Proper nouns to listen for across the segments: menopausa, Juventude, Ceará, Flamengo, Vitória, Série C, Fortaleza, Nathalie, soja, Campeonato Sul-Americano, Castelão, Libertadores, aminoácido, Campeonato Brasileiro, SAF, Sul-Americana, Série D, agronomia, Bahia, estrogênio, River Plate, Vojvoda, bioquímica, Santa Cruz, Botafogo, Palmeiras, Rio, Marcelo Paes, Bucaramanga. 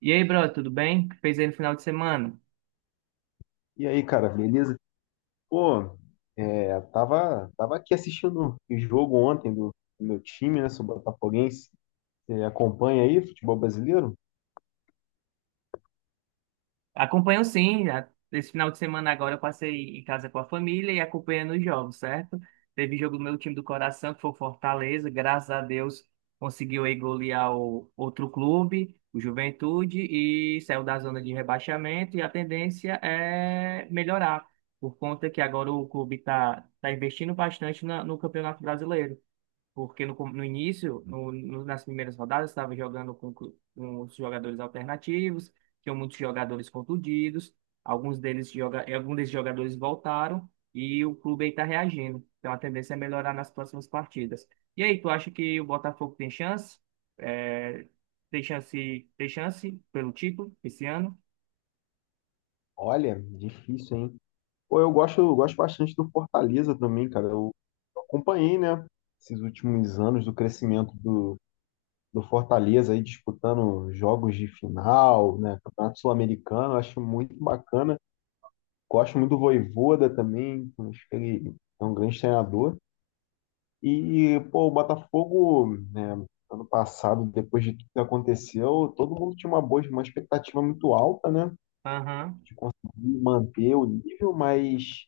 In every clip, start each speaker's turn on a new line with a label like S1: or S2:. S1: E aí, brother, tudo bem? O que fez aí no final de semana?
S2: E aí, cara, beleza? Pô, tava aqui assistindo o jogo ontem do meu time, né? Sou botafoguense. Você acompanha aí futebol brasileiro?
S1: Acompanho sim. Esse final de semana agora eu passei em casa com a família e acompanhando os jogos, certo? Teve jogo do meu time do coração, que foi o Fortaleza. Graças a Deus conseguiu aí golear o outro clube, o Juventude, e saiu da zona de rebaixamento. E a tendência é melhorar, por conta que agora o clube está investindo bastante no Campeonato Brasileiro. Porque no início, nas primeiras rodadas, estava jogando com os jogadores alternativos, tinham muitos jogadores contundidos, alguns desses jogadores voltaram e o clube aí está reagindo. Então a tendência é melhorar nas próximas partidas. E aí, tu acha que o Botafogo tem chance? É, tem chance pelo título esse ano?
S2: Olha, difícil, hein? Pô, eu gosto bastante do Fortaleza também, cara. Eu acompanhei, né? Esses últimos anos do crescimento do Fortaleza aí disputando jogos de final, né? Campeonato Sul-Americano, eu acho muito bacana. Gosto muito do Vojvoda também, acho que ele é um grande treinador. E, pô, o Botafogo, né, ano passado, depois de tudo que aconteceu, todo mundo tinha uma expectativa muito alta, né?
S1: Aham,
S2: De conseguir manter o nível, mas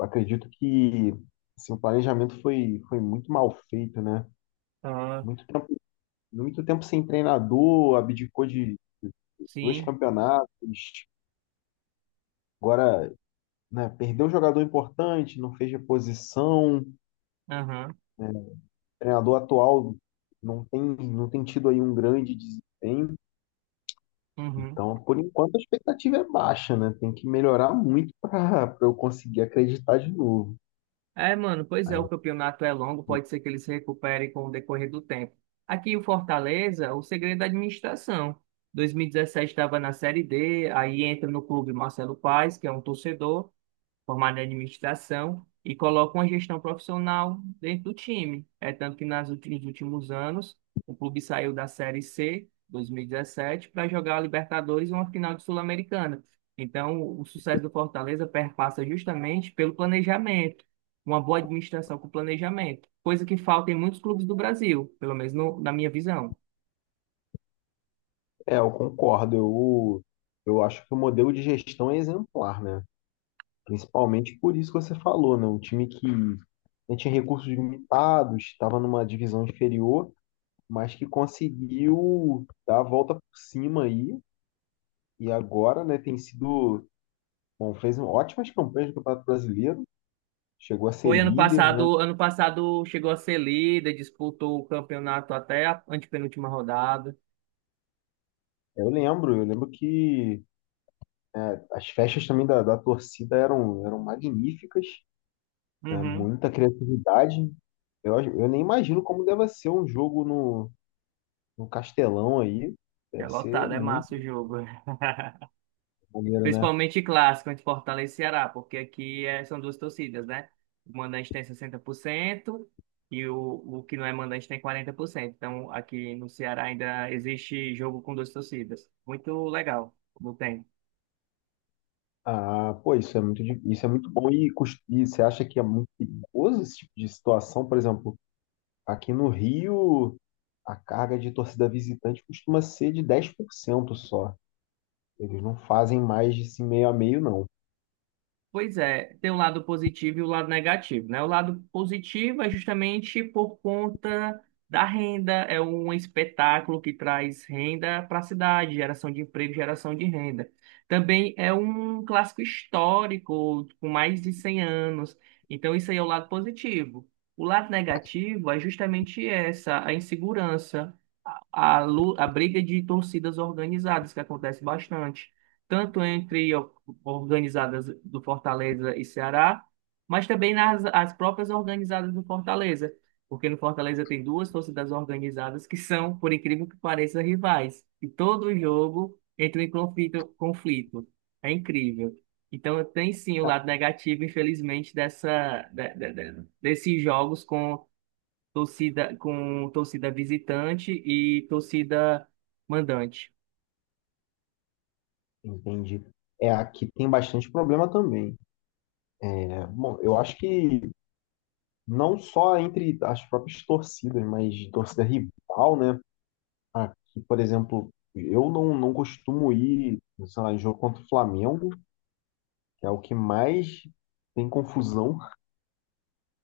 S2: acredito que assim, o planejamento foi muito mal feito, né?
S1: ah,
S2: Muito tempo, muito tempo sem treinador, abdicou de dois
S1: sim,
S2: campeonatos, agora, né, perdeu um jogador importante, não fez reposição, o
S1: aham,
S2: treinador atual não tem tido aí um grande desempenho.
S1: uhum.
S2: Então, por enquanto, a expectativa é baixa, né? Tem que melhorar muito para eu conseguir acreditar de novo.
S1: É, mano, pois é,
S2: Aí,
S1: o campeonato é longo, pode ser que eles se recuperem com o decorrer do tempo. Aqui o Fortaleza, o segredo da administração. 2017 estava na Série D, aí entra no clube Marcelo Paes, que é um torcedor, formado em administração e coloca uma gestão profissional dentro do time. É tanto que nos últimos anos, o clube saiu da Série C, 2017, para jogar a Libertadores e uma final de Sul-Americana. Então, o sucesso do Fortaleza perpassa justamente pelo planejamento, uma boa administração com planejamento, coisa que falta em muitos clubes do Brasil, pelo menos na minha visão.
S2: é, eu concordo. Eu acho que o modelo de gestão é exemplar, né? Principalmente por isso que você falou, né? Um time que não tinha recursos limitados, estava numa divisão inferior, mas que conseguiu dar a volta por cima aí. E agora, né, tem sido. Bom, fez um ótimas campanhas no Campeonato Brasileiro, chegou a ser
S1: Foi
S2: líder, né?
S1: ano passado chegou a ser líder, disputou o campeonato até a antepenúltima rodada.
S2: Eu lembro que as festas também da torcida eram magníficas, né?
S1: Uhum.
S2: Muita criatividade. Eu nem imagino como deve ser um jogo no Castelão aí.
S1: É
S2: Deve ser
S1: lotado, é
S2: muito
S1: massa o jogo.
S2: maneiro, né?
S1: Principalmente clássico entre Fortaleza e Ceará, porque são duas torcidas, né? O mandante tem 60% e o que não é mandante tem 40%. Então aqui no Ceará ainda existe jogo com duas torcidas. Muito legal, como tem.
S2: Ah, pô, isso é muito bom. E você acha que é muito perigoso esse tipo de situação? Por exemplo, aqui no Rio, a carga de torcida visitante costuma ser de 10% só. Eles não fazem mais de assim, meio a meio, não.
S1: Pois é, tem o lado positivo e o lado negativo, né? O lado positivo é justamente por conta da renda, é um espetáculo que traz renda para a cidade, geração de emprego, geração de renda. Também é um clássico histórico com mais de 100 anos, então isso aí é o lado positivo. O lado negativo é justamente essa, a insegurança, a briga de torcidas organizadas que acontece bastante tanto entre organizadas do Fortaleza e Ceará, mas também nas as próprias organizadas do Fortaleza, porque no Fortaleza tem duas torcidas organizadas que são, por incrível que pareça, rivais, e todo jogo entra em conflito. É incrível. Então tem sim o lado negativo, infelizmente, dessa de- desses jogos com torcida visitante e torcida mandante.
S2: Entendi. É, aqui tem bastante problema também. Bom, eu acho que não só entre as próprias torcidas, mas torcida rival, né? Aqui, por exemplo, eu não costumo ir, sei lá, em jogo contra o Flamengo, que é o que mais tem confusão.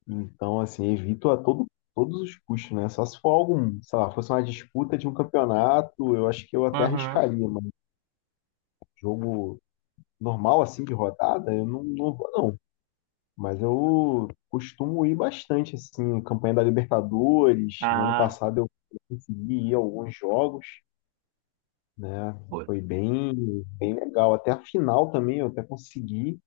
S2: Então, assim, evito todos os custos, né? Só se for algum, sei lá, fosse uma disputa de um campeonato, eu acho que eu até
S1: Aham.
S2: arriscaria, mas jogo normal, assim, de rodada, eu não vou, não. Mas eu costumo ir bastante, assim, campanha da Libertadores. No ano
S1: Ah,
S2: passado eu consegui ir a alguns jogos, né?
S1: pô,
S2: Foi bem, bem legal. Até a final também eu até consegui.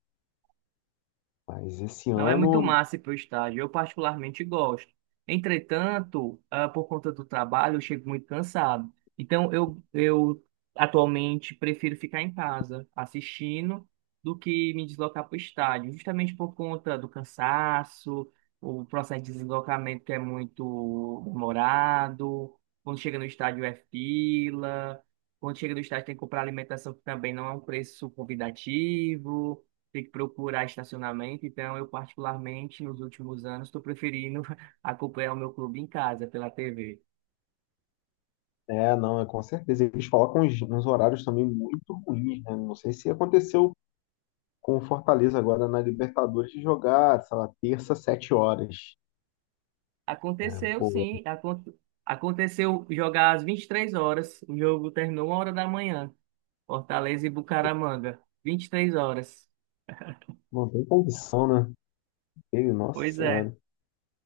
S2: Mas esse
S1: não é muito
S2: ano,
S1: massa ir para o estádio, eu particularmente gosto. Entretanto, ah, por conta do trabalho, eu chego muito cansado. Então, eu atualmente prefiro ficar em casa assistindo do que me deslocar para o estádio, justamente por conta do cansaço, o processo de deslocamento que é muito demorado. Quando chega no estádio é fila, quando chega no estádio tem que comprar alimentação que também não é um preço convidativo, ter que procurar estacionamento. Então, eu particularmente, nos últimos anos, estou preferindo acompanhar o meu clube em casa, pela TV.
S2: é, não, é com certeza. Eles colocam uns horários também muito ruins, né? Não sei se aconteceu com o Fortaleza agora na Libertadores de jogar, sei lá, terça, 7h, né?
S1: Aconteceu,
S2: Pô,
S1: sim. Aconteceu jogar às 23 horas. O jogo terminou 1 hora da manhã. Fortaleza e Bucaramanga. 23 horas.
S2: não tem condição, né? Ele, nossa
S1: Pois é.
S2: senhora,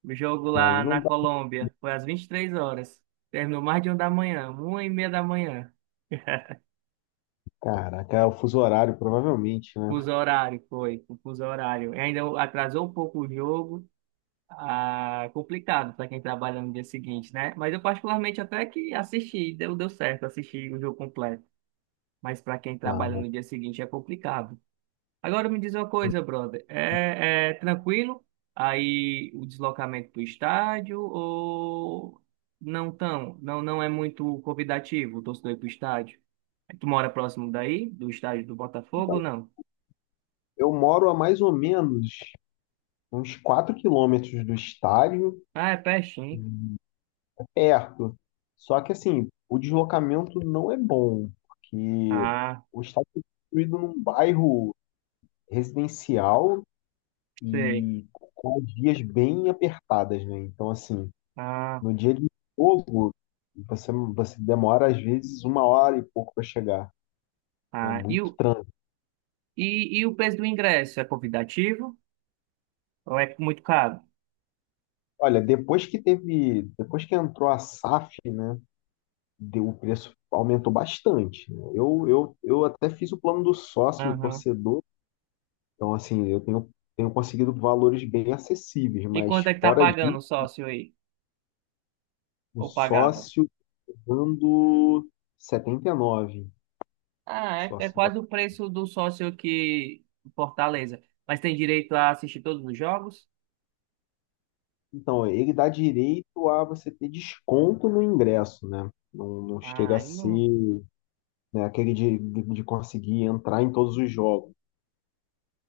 S1: O jogo
S2: aí
S1: lá
S2: não
S1: na
S2: dá.
S1: Colômbia foi às 23 horas. Terminou mais de uma da manhã, uma e meia da manhã.
S2: Caraca, é o fuso horário, provavelmente, né?
S1: Fuso horário, foi, fuso horário. E ainda atrasou um pouco o jogo. Ah, complicado para quem trabalha no dia seguinte, né? Mas eu particularmente até que assisti, deu certo assistir o jogo completo. Mas para quem trabalha
S2: Ah,
S1: no dia seguinte é complicado. Agora me diz uma coisa, brother. É tranquilo aí o deslocamento para o estádio ou não tão? Não, não é muito convidativo o torcedor ir para o estádio? É, tu mora próximo daí, do estádio do Botafogo ou não?
S2: eu moro a mais ou menos uns 4 km do estádio,
S1: Ah, é pertinho.
S2: perto. Só que, assim, o deslocamento não é bom, porque
S1: Ah,
S2: o estádio foi construído num bairro residencial
S1: sei.
S2: e com as vias bem apertadas, né? Então, assim,
S1: Ah,
S2: no dia de jogo, você demora, às vezes, uma hora e pouco para chegar. É
S1: ah. E
S2: muito
S1: o,
S2: trânsito.
S1: e, e o preço do ingresso é convidativo ou é muito caro?
S2: Olha, depois que entrou a SAF, né, deu, o preço aumentou bastante, né? Eu até fiz o plano do sócio, do
S1: Aham.
S2: torcedor, então assim, eu tenho conseguido valores bem acessíveis,
S1: E
S2: mas
S1: quanto é que tá
S2: fora
S1: pagando
S2: disso,
S1: o sócio aí?
S2: o
S1: Ou pagava?
S2: sócio dando 79, o
S1: Ah, é, é
S2: sócio.
S1: quase o preço do sócio aqui em Fortaleza. Mas tem direito a assistir todos os jogos?
S2: Então, ele dá direito a você ter desconto no ingresso, né? Não
S1: Ah,
S2: chega a
S1: aí não.
S2: ser, né, aquele de conseguir entrar em todos os jogos.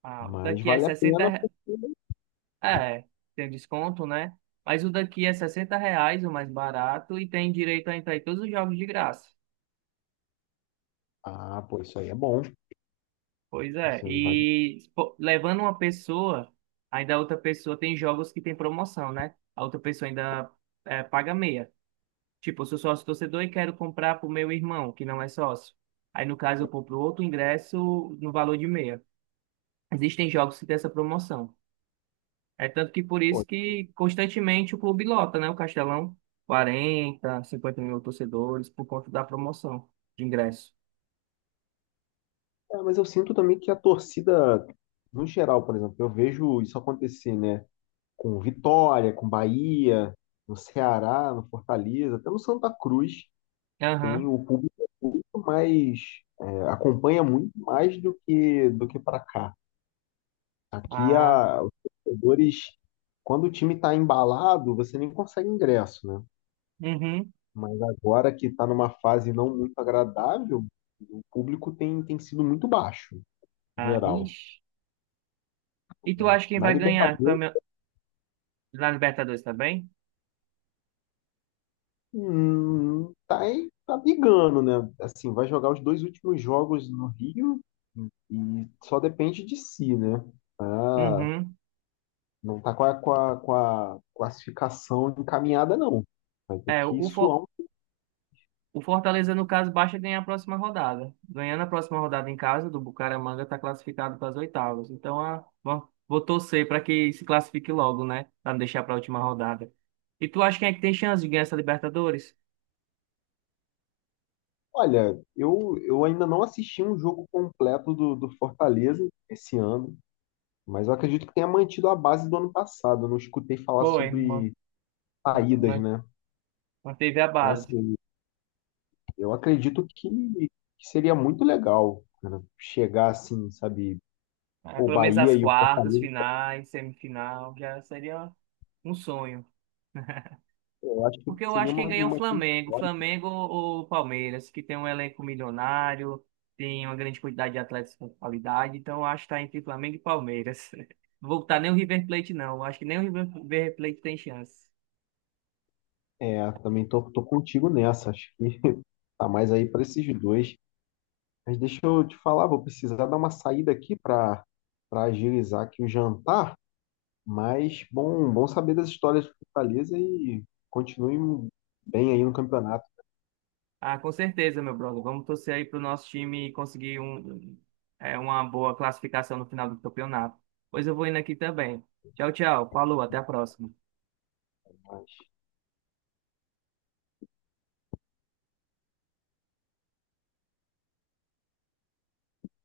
S1: Ah, o
S2: Mas
S1: daqui é
S2: vale a pena.
S1: 60, re- é, tem um desconto, né? Mas o daqui é 60 reais, o mais barato, e tem direito a entrar em todos os jogos de graça.
S2: Ah, pô, isso aí é bom.
S1: Pois é,
S2: Isso aí vale.
S1: e pô, levando uma pessoa, ainda a outra pessoa tem jogos que tem promoção, né? A outra pessoa ainda é, paga meia. Tipo, eu sou sócio torcedor e quero comprar pro meu irmão, que não é sócio. Aí, no caso, eu compro outro ingresso no valor de meia. Existem jogos que têm essa promoção. É tanto que por
S2: Pô,
S1: isso que constantemente o clube lota, né? O Castelão, 40, 50 mil torcedores por conta da promoção de ingresso.
S2: mas eu sinto também que a torcida, no geral, por exemplo, eu vejo isso acontecer, né? Com Vitória, com Bahia, no Ceará, no Fortaleza, até no Santa Cruz, tem
S1: Aham.
S2: o público muito mais, acompanha muito mais do que para cá. Aqui
S1: Ah,
S2: os torcedores, quando o time está embalado, você nem consegue ingresso, né?
S1: uhum.
S2: Mas agora que está numa fase não muito agradável, o público tem sido muito baixo,
S1: Ah,
S2: geral,
S1: vixe. E tu
S2: né?
S1: acha quem
S2: Na
S1: vai ganhar
S2: Libertadores,
S1: Na Libertadores também?
S2: tá brigando, né? Assim, vai jogar os dois últimos jogos no Rio e só depende de si, né? Ah,
S1: Uhum.
S2: não tá com a, com a classificação encaminhada, não. Vai ter
S1: É,
S2: que
S1: o, For-
S2: suar um.
S1: o Fortaleza, no caso, basta ganhar a próxima rodada. Ganhando a próxima rodada em casa, do Bucaramanga está classificado para as oitavas. Então, ah, bom, vou torcer para que se classifique logo, né? Para não deixar para a última rodada. E tu acha quem é que tem chance de ganhar essa Libertadores?
S2: Olha, eu ainda não assisti um jogo completo do Fortaleza esse ano. Mas eu acredito que tenha mantido a base do ano passado. Eu não escutei falar
S1: Foi, ma-
S2: sobre saídas,
S1: ma-
S2: né?
S1: manteve a
S2: Então,
S1: base.
S2: assim, eu acredito que seria muito legal, cara, chegar assim, sabe,
S1: Ah,
S2: o
S1: pelo menos as
S2: Bahia e o
S1: quartas,
S2: Fortaleza.
S1: finais, semifinal, já seria um sonho.
S2: Eu acho que
S1: Porque eu
S2: seria
S1: acho que quem
S2: uma,
S1: ganha é o
S2: uma...
S1: Flamengo, Flamengo ou Palmeiras, que tem um elenco milionário, tem uma grande quantidade de atletas com qualidade, então eu acho que está entre Flamengo e Palmeiras. Voltar nem o River Plate, não. Eu acho que nem o River Plate tem chance.
S2: É, também tô contigo nessa. Acho que tá mais aí para esses dois. Mas deixa eu te falar, vou precisar dar uma saída aqui para agilizar aqui o jantar. Mas bom, bom saber das histórias do Fortaleza e continue bem aí no campeonato.
S1: Ah, com certeza, meu brother. Vamos torcer aí pro nosso time conseguir um, é, uma boa classificação no final do campeonato. Pois eu vou indo aqui também. Tchau, tchau. Falou, até a próxima.